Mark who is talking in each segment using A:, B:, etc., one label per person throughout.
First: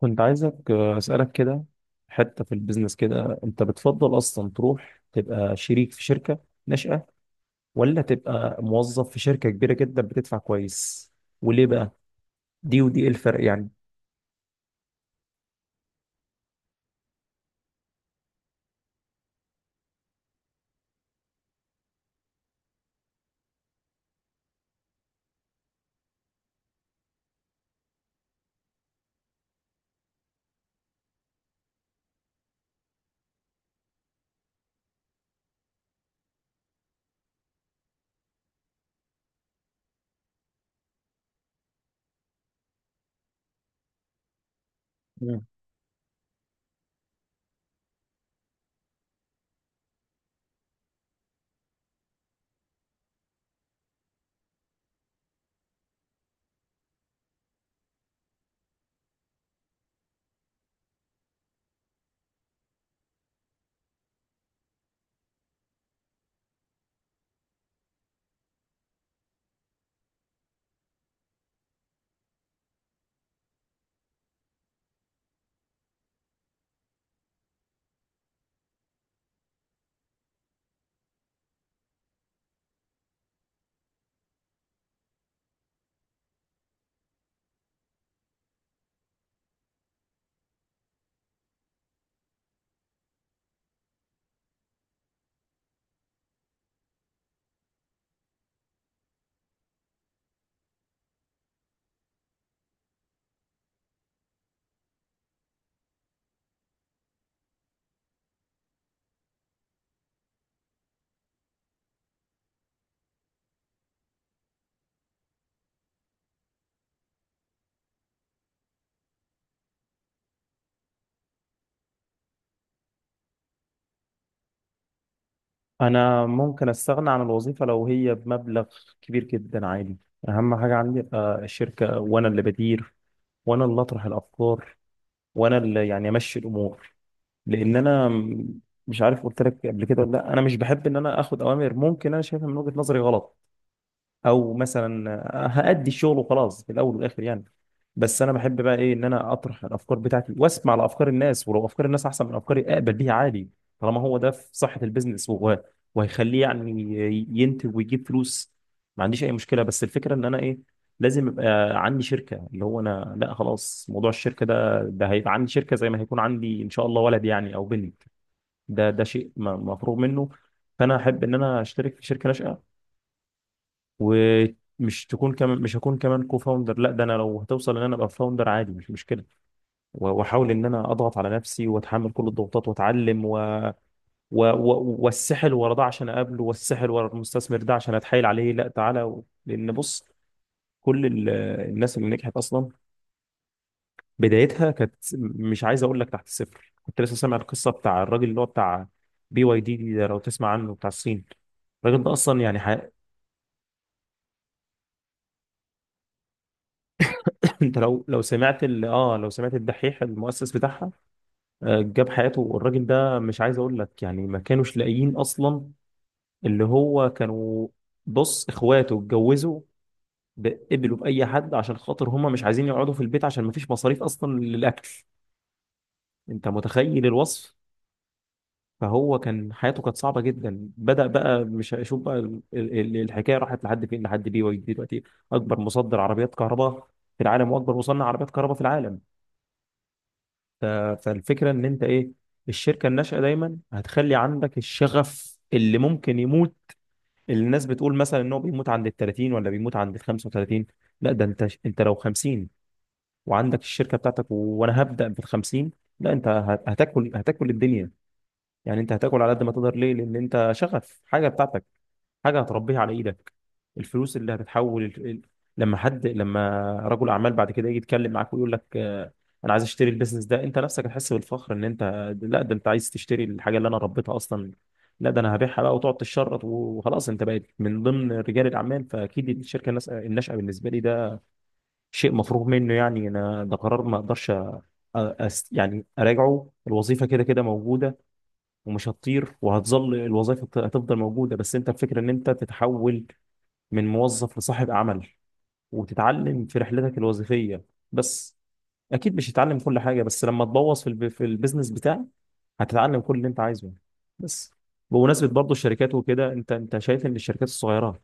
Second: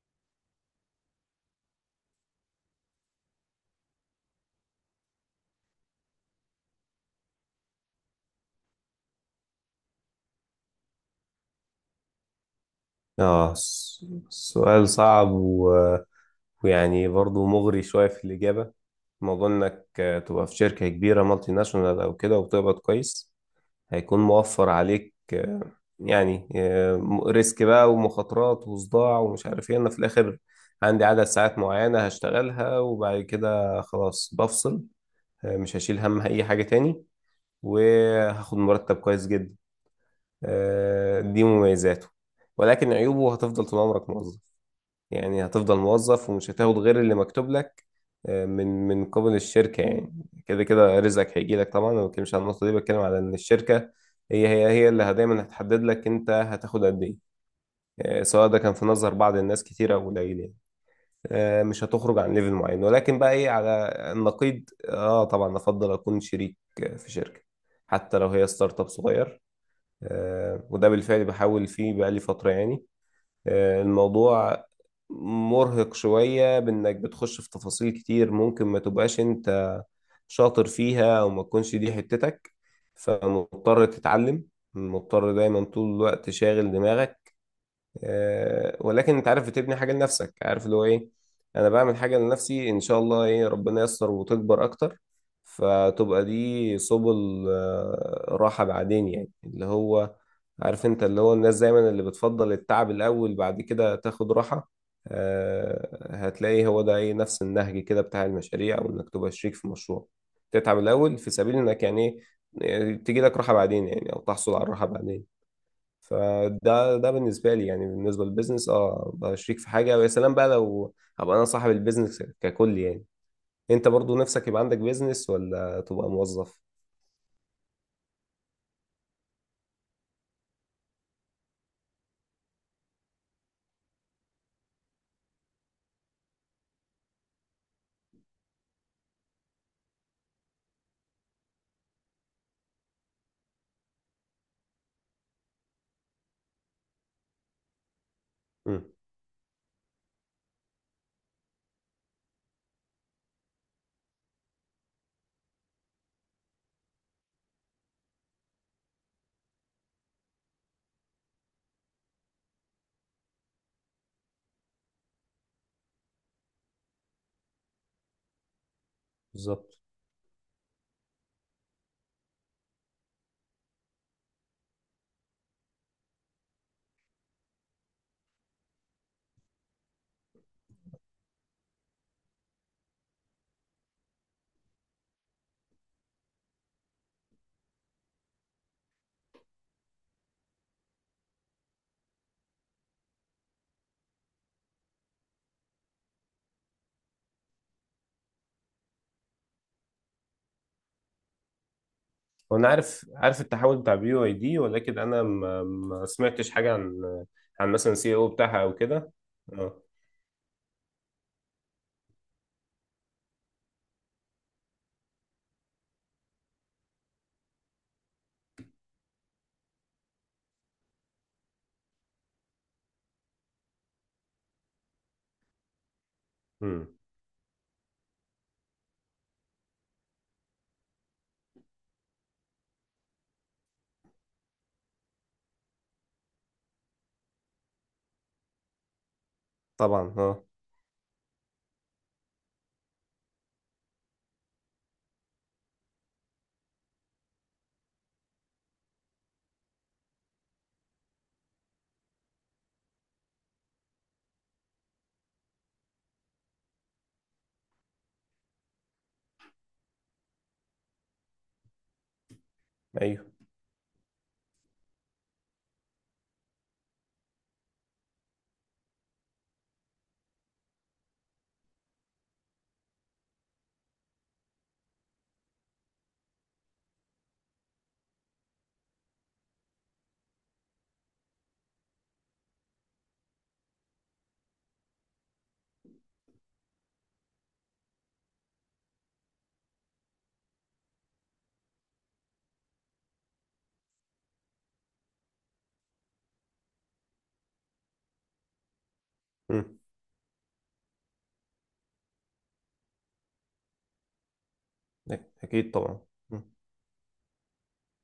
A: كنت عايزك أسألك كده حتة في البيزنس كده. أنت بتفضل أصلا تروح تبقى شريك في شركة ناشئة، ولا تبقى موظف في شركة كبيرة جدا بتدفع كويس؟ وليه بقى دي ودي؟ إيه الفرق يعني؟
B: سؤال صعب، ويعني برضو مغري شوية في الإجابة. موضوع إنك تبقى في شركة كبيرة مالتي ناشونال أو كده وبتقبض كويس، هيكون موفر عليك. يعني ريسك بقى ومخاطرات وصداع ومش عارف إيه. أنا في الآخر عندي عدد ساعات معينة هشتغلها وبعد كده خلاص بفصل. مش هشيل هم أي حاجة تاني، وهاخد مرتب كويس جدا. دي مميزاته. ولكن عيوبه، هتفضل طول عمرك موظف،
A: مم.
B: يعني هتفضل موظف ومش هتاخد غير اللي مكتوب لك من قبل الشركة يعني. كده كده رزقك هيجي لك طبعا، انا ما بتكلمش عن النقطة دي، بتكلم على ان الشركة هي اللي دايما هتحدد لك انت هتاخد قد ايه، سواء ده كان في نظر بعض الناس كتير او قليل. يعني مش هتخرج عن ليفل معين. ولكن بقى ايه، على النقيض، اه طبعا افضل اكون شريك في شركة حتى لو هي ستارت اب صغير. وده بالفعل بحاول فيه بقالي فترة يعني. الموضوع مرهق شوية، بإنك بتخش في تفاصيل كتير ممكن ما تبقاش أنت شاطر فيها أو ما تكونش دي حتتك، فمضطر تتعلم، مضطر دايما طول الوقت شاغل دماغك. ولكن أنت عارف بتبني حاجة لنفسك، عارف اللي هو إيه، أنا بعمل حاجة لنفسي إن شاء الله، إيه ربنا ييسر وتكبر أكتر. فتبقى دي سبل راحة بعدين، يعني اللي هو عارف انت اللي هو الناس دايما اللي بتفضل التعب الاول، بعد كده تاخد راحة. هتلاقي هو ده ايه، نفس النهج كده بتاع المشاريع، او انك تبقى شريك في مشروع، تتعب الاول في سبيل انك يعني ايه تجي لك راحة بعدين، يعني او تحصل على الراحة بعدين. فده بالنسبة لي يعني، بالنسبة للبيزنس، اه ابقى شريك في حاجة، ويا سلام بقى لو ابقى انا صاحب البيزنس ككل يعني. انت برضو نفسك يبقى عندك بيزنس ولا تبقى
A: أنا
B: موظف؟
A: ممكن أستغنى عن الوظيفة لو هي بمبلغ كبير جدا، عادي. أهم حاجة عندي أبقى الشركة وأنا اللي بدير، وأنا اللي أطرح الأفكار، وأنا اللي يعني أمشي الأمور. لان انا مش عارف قلت لك قبل كده ولا لا، انا مش بحب ان انا اخد اوامر ممكن انا شايفها من وجهة نظري غلط. او مثلا هأدي الشغل وخلاص في الاول والاخر يعني. بس انا بحب بقى
B: مم.
A: ايه، ان انا اطرح الافكار بتاعتي واسمع لافكار الناس، ولو افكار الناس احسن من افكاري اقبل بيها عادي. طالما هو ده في صحة البيزنس وهو يعني ينتج ويجيب فلوس، ما عنديش اي مشكلة. بس الفكرة ان انا ايه، لازم يبقى عندي شركة. اللي هو انا لا خلاص، موضوع الشركة ده، ده هيبقى عندي شركة زي ما هيكون عندي ان شاء الله ولد يعني او بنت. ده ده شيء
B: بالظبط.
A: مفروغ منه. فانا احب ان انا اشترك في شركه ناشئه، ومش تكون كمان مش هكون كمان كو فاوندر. لا ده انا لو هتوصل ان انا ابقى فاوندر عادي، مش مشكله. واحاول ان انا اضغط على نفسي واتحمل كل الضغوطات واتعلم، والسحل ورا ده عشان اقابله، والسحل ورا المستثمر ده عشان اتحايل عليه لا تعالى لان بص، كل الناس اللي نجحت اصلا بدايتها كانت مش عايز اقول لك تحت الصفر. كنت لسه سامع القصه بتاع الراجل اللي هو بتاع بي واي دي ده؟ لو تسمع عنه، بتاع الصين. الراجل ده اصلا يعني
B: وانا عارف عارف التحول بتاع BYD، ولكن انا ما سمعتش حاجه عن عن
A: انت
B: مثلا
A: لو
B: سي
A: لو
B: او بتاعها
A: سمعت
B: او
A: ال...
B: كده.
A: اه لو سمعت
B: اه.
A: الدحيح المؤسس بتاعها، جاب حياته الراجل ده، مش عايز اقول لك يعني ما كانوش لاقيين اصلا. اللي هو كانوا، بص، اخواته اتجوزوا، قبلوا باي حد عشان خاطر هم مش عايزين يقعدوا في البيت، عشان ما فيش مصاريف اصلا للاكل. انت
B: امم.
A: متخيل الوصف؟ فهو كان حياته كانت صعبة جدا. بدأ بقى، مش هشوف بقى الحكاية راحت لحد فين. لحد بي واي دي دلوقتي أكبر مصدر عربيات كهرباء في العالم، وأكبر مصنع عربيات كهرباء في العالم.
B: طبعا اه.
A: ف- فالفكرة إن أنت إيه، الشركة الناشئة دايما هتخلي عندك الشغف اللي ممكن يموت. اللي الناس بتقول مثلا إن هو بيموت عند ال 30 ولا بيموت عند ال 35. لا ده أنت، أنت لو 50 وعندك الشركة بتاعتك وأنا هبدأ بال 50، لا أنت هتاكل هتاكل الدنيا. يعني أنت هتاكل على قد ما تقدر. ليه؟ لأن أنت شغف حاجة بتاعتك، حاجه هتربيها على
B: ايوه.
A: ايدك. الفلوس اللي هتتحول لما حد، لما رجل اعمال بعد كده يجي يتكلم معاك ويقول لك انا عايز اشتري البيزنس ده، انت نفسك هتحس بالفخر ان انت، لا ده انت عايز تشتري الحاجه اللي انا ربيتها اصلا؟ لا ده انا هبيعها بقى، وتقعد تشرط. وخلاص انت بقيت من ضمن رجال الاعمال. فاكيد الشركه الناشئه بالنسبه لي ده شيء مفروغ منه يعني. انا ده قرار ما اقدرش أ- أست يعني اراجعه. الوظيفه كده كده موجوده ومش هتطير، وهتظل الوظيفه هتفضل موجوده، بس انت الفكره ان انت تتحول من موظف لصاحب عمل، وتتعلم في رحلتك الوظيفية بس. أكيد مش هتتعلم
B: امم.
A: كل حاجة، بس لما تبوظ في في البيزنس بتاعك هتتعلم كل اللي أنت عايزه بس. بمناسبة برضه
B: اكيد
A: الشركات
B: طبعا.
A: وكده،
B: مم.
A: أنت شايف إن الشركات الصغيرة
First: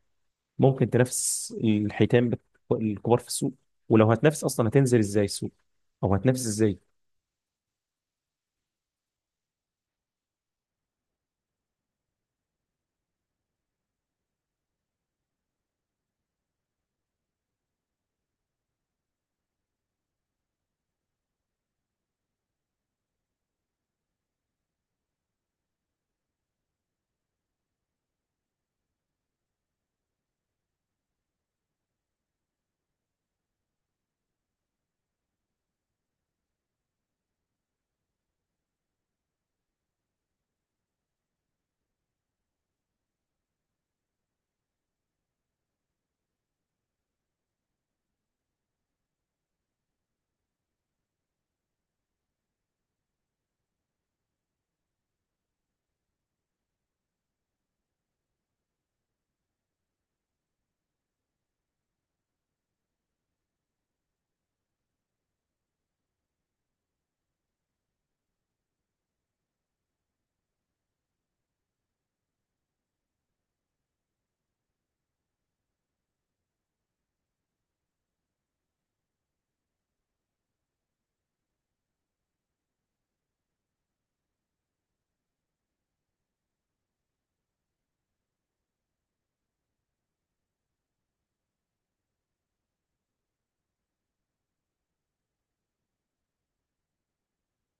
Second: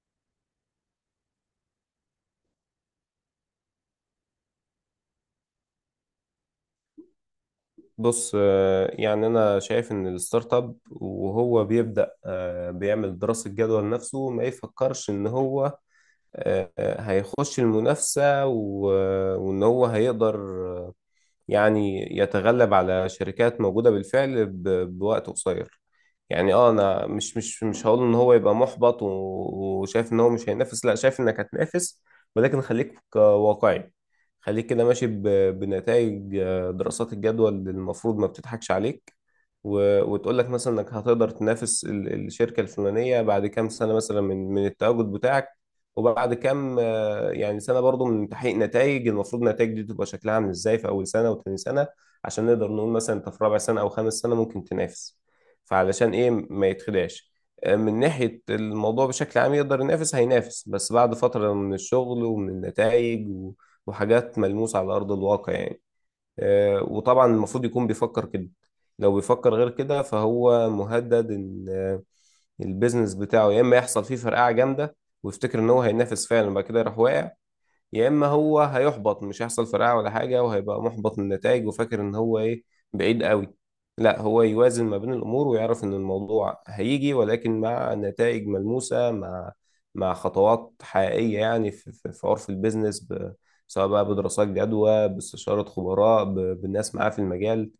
A: ممكن تنافس الحيتان الكبار في السوق؟ ولو هتنافس أصلا هتنزل إزاي السوق، أو هتنافس إزاي؟
B: بص، يعني انا شايف ان الستارت اب وهو بيبدا بيعمل دراسه جدوى لنفسه، ما يفكرش ان هو هيخش المنافسه، وان هو هيقدر يعني يتغلب على شركات موجودة بالفعل بوقت قصير. يعني اه انا مش هقول ان هو يبقى محبط وشايف ان هو مش هينافس، لا، شايف انك هتنافس، ولكن خليك واقعي، خليك كده ماشي بنتائج دراسات الجدوى اللي المفروض ما بتضحكش عليك، وتقول لك مثلا انك هتقدر تنافس الشركة الفلانية بعد كام سنة مثلا من التواجد بتاعك، وبعد كام يعني سنة برضو من تحقيق نتائج. المفروض النتائج دي تبقى شكلها عامل ازاي في أول سنة وتاني سنة، عشان نقدر نقول مثلا انت في رابع سنة أو خامس سنة ممكن تنافس. فعلشان ايه ما يتخدعش من ناحية الموضوع بشكل عام، يقدر ينافس، هينافس، بس بعد فترة من الشغل ومن النتائج وحاجات ملموسة على أرض الواقع يعني. وطبعا المفروض يكون بيفكر كده. لو بيفكر غير كده فهو مهدد ان البيزنس بتاعه يا اما يحصل فيه فرقعة جامدة ويفتكر ان هو هينافس فعلا، بعد كده يروح واقع، يا اما هو هيحبط، مش هيحصل فرقعه ولا حاجه، وهيبقى محبط من النتائج وفاكر ان هو ايه بعيد قوي. لا، هو يوازن ما بين الامور ويعرف ان الموضوع هيجي، ولكن مع نتائج ملموسه، مع خطوات حقيقيه يعني، في عرف البيزنس، سواء بقى بدراسات جدوى، باستشاره خبراء، بالناس معاه في المجال،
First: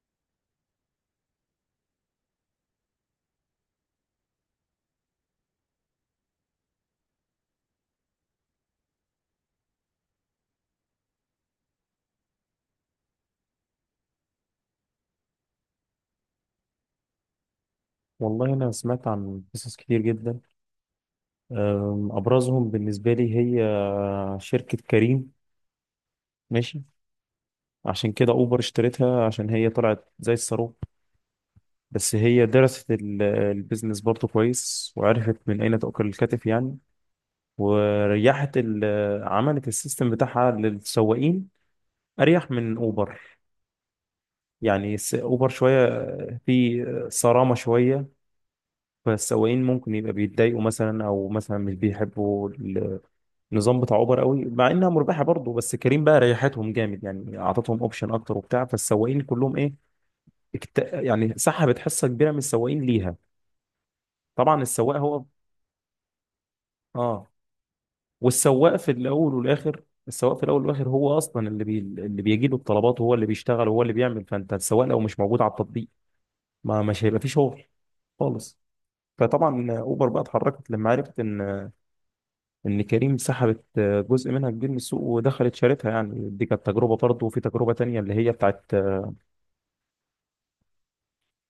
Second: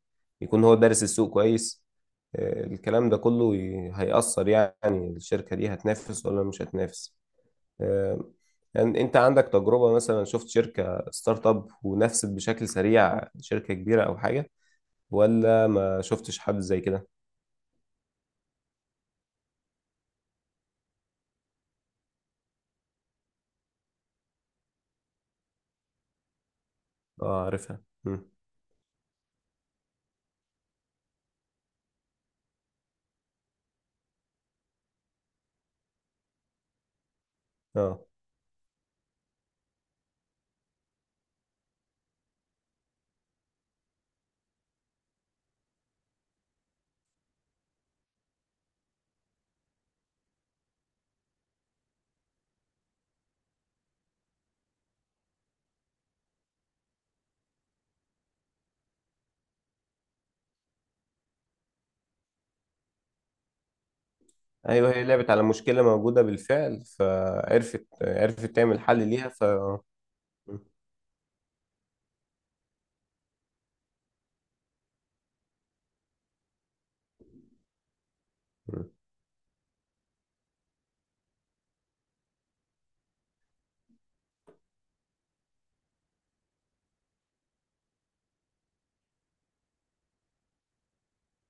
B: يكون هو دارس السوق كويس. الكلام ده كله هيأثر يعني الشركه دي هتنافس ولا مش هتنافس. آه، يعني انت عندك تجربة مثلا، شفت شركة ستارت اب ونفست بشكل سريع شركة كبيرة او حاجة، ولا ما شفتش حد زي كده؟
A: والله أنا سمعت عن قصص كتير جدا. أبرزهم بالنسبة لي هي شركة كريم. ماشي،
B: اه عارفها.
A: عشان
B: مم.
A: كده اوبر اشتريتها، عشان هي طلعت زي الصاروخ. بس هي درست البيزنس برضه كويس، وعرفت من اين تأكل الكتف يعني.
B: اه.
A: وريحت عملت السيستم بتاعها للسواقين اريح من اوبر. يعني اوبر شويه في صرامه شويه، فالسواقين ممكن يبقى بيتضايقوا مثلا، او مثلا مش بيحبوا النظام بتاع اوبر قوي، مع انها مربحه برضه. بس كريم بقى ريحتهم جامد يعني، اعطتهم اوبشن اكتر وبتاع. فالسواقين كلهم ايه، يعني سحبت حصه كبيره من السواقين ليها. طبعا
B: ايوه،
A: السواق
B: هي
A: هو،
B: لعبت على مشكلة موجودة بالفعل،
A: اه
B: فعرفت عرفت
A: والسواق
B: تعمل
A: في
B: حل ليها،
A: الاول
B: ف.
A: والاخر،
B: مم.
A: هو اصلا اللي اللي بيجي له الطلبات، وهو اللي بيشتغل، وهو اللي بيعمل. فانت السواق لو مش موجود على التطبيق، ما مش هيبقى فيه شغل خالص.
B: مم.
A: فطبعا اوبر بقى اتحركت لما عرفت ان كريم سحبت جزء منها كبير من السوق، ودخلت شارتها يعني. دي كانت تجربه برضه. وفي تجربه تانية اللي هي بتاعت،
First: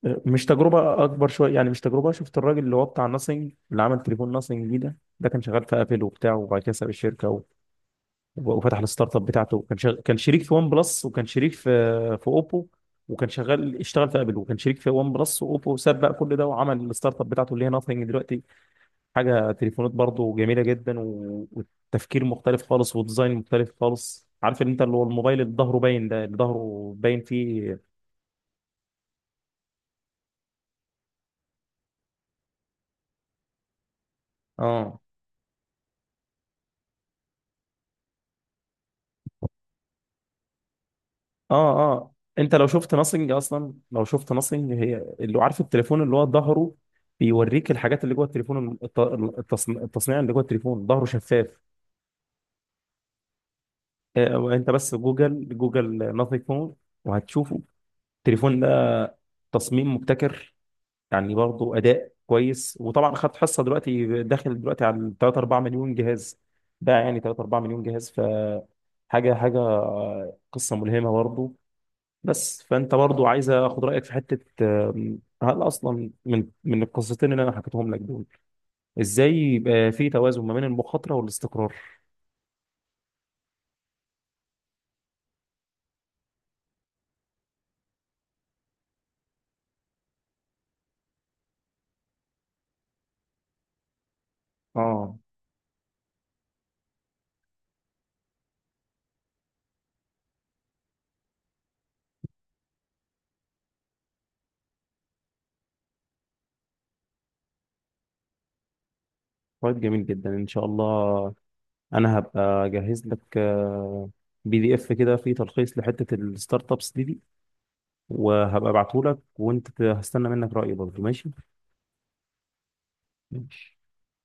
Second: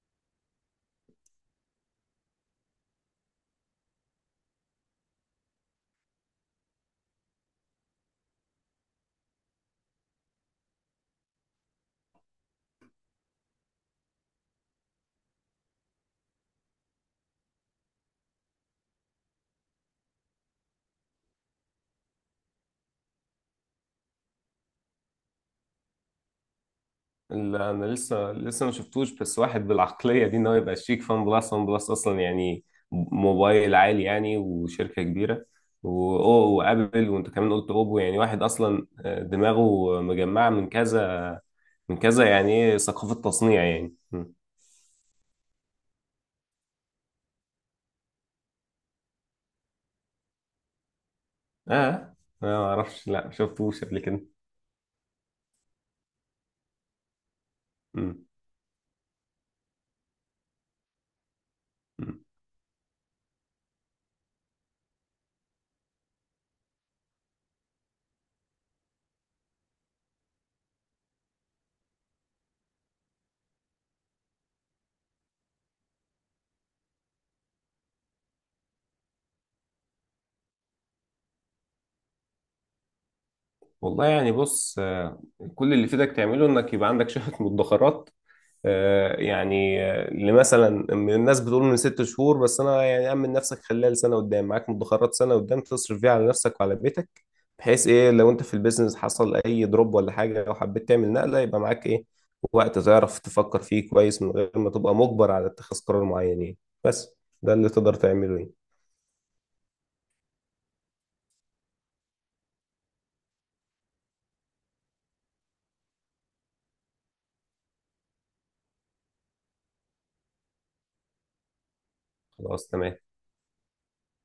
A: مش تجربة أكبر شوية يعني، مش تجربة، شفت الراجل اللي هو بتاع ناثينج اللي عمل تليفون ناثينج دي؟ ده كان شغال في أبل وبتاع، وبعد كده ساب الشركة وفتح الستارت اب بتاعته. كان شريك في ون بلس، وكان شريك في في أوبو. وكان شغال، اشتغل في أبل، وكان شريك في ون بلس وأوبو، وساب بقى كل ده وعمل الستارت اب بتاعته اللي هي ناثينج دلوقتي. حاجة تليفونات برضه جميلة جدا، والتفكير مختلف خالص، وديزاين مختلف خالص. عارف ان انت اللي هو الموبايل اللي ظهره باين ده، اللي ظهره باين
B: لا انا
A: فيه،
B: لسه ما شفتوش، بس واحد بالعقليه دي، ان هو يبقى شريك فان بلس، وان بلس اصلا يعني موبايل عالي يعني
A: اه
B: وشركه كبيره، وابل، وانت كمان قلت اوبو، يعني واحد اصلا دماغه مجمعه من كذا، من
A: اه
B: كذا، يعني
A: انت لو
B: إيه،
A: شفت
B: ثقافه
A: ناصينج
B: تصنيع
A: اصلا،
B: يعني.
A: لو
B: م.
A: شفت ناصينج، هي اللي عارف التليفون اللي هو ظهره بيوريك الحاجات اللي جوه التليفون. التصنيع اللي جوه التليفون ظهره شفاف.
B: اه. أنا ما اعرفش، لا ما شفتوش قبل كده.
A: انت بس جوجل، جوجل ناثينج فون وهتشوفه.
B: م.
A: التليفون ده تصميم مبتكر، يعني برضه
B: م.
A: اداء كويس. وطبعا خد حصه دلوقتي، داخل دلوقتي على 3 4 مليون جهاز. ده يعني 3 4 مليون جهاز. حاجه قصه ملهمه برضه. بس فانت برضو عايز اخد رايك في حته، هل اصلا من القصتين اللي انا حكيتهم لك دول، ازاي يبقى في توازن ما بين المخاطره والاستقرار؟
B: والله، يعني بص، كل اللي يفيدك تعمله انك يبقى عندك شهادة مدخرات. يعني اللي مثلا من الناس بتقول من 6 شهور، بس انا يعني، امن نفسك خلال سنة قدام، معاك مدخرات
A: اه
B: سنة قدام تصرف فيها على نفسك وعلى بيتك، بحيث ايه لو انت في البيزنس حصل اي دروب ولا حاجة، لو حبيت تعمل نقلة، يبقى معاك ايه، وقت تعرف تفكر فيه كويس من غير ما تبقى مجبر على اتخاذ قرار معين يعني. بس ده اللي تقدر تعمله يعني.
A: طيب جميل جدا ان شاء الله. انا هبقى اجهز لك بي دي اف كده، فيه تلخيص لحته الستارت ابس دي. وهبقى ابعته لك، وانت هستنى منك راي برضو. ماشي؟
B: خلاص، تمام.
A: ماشي.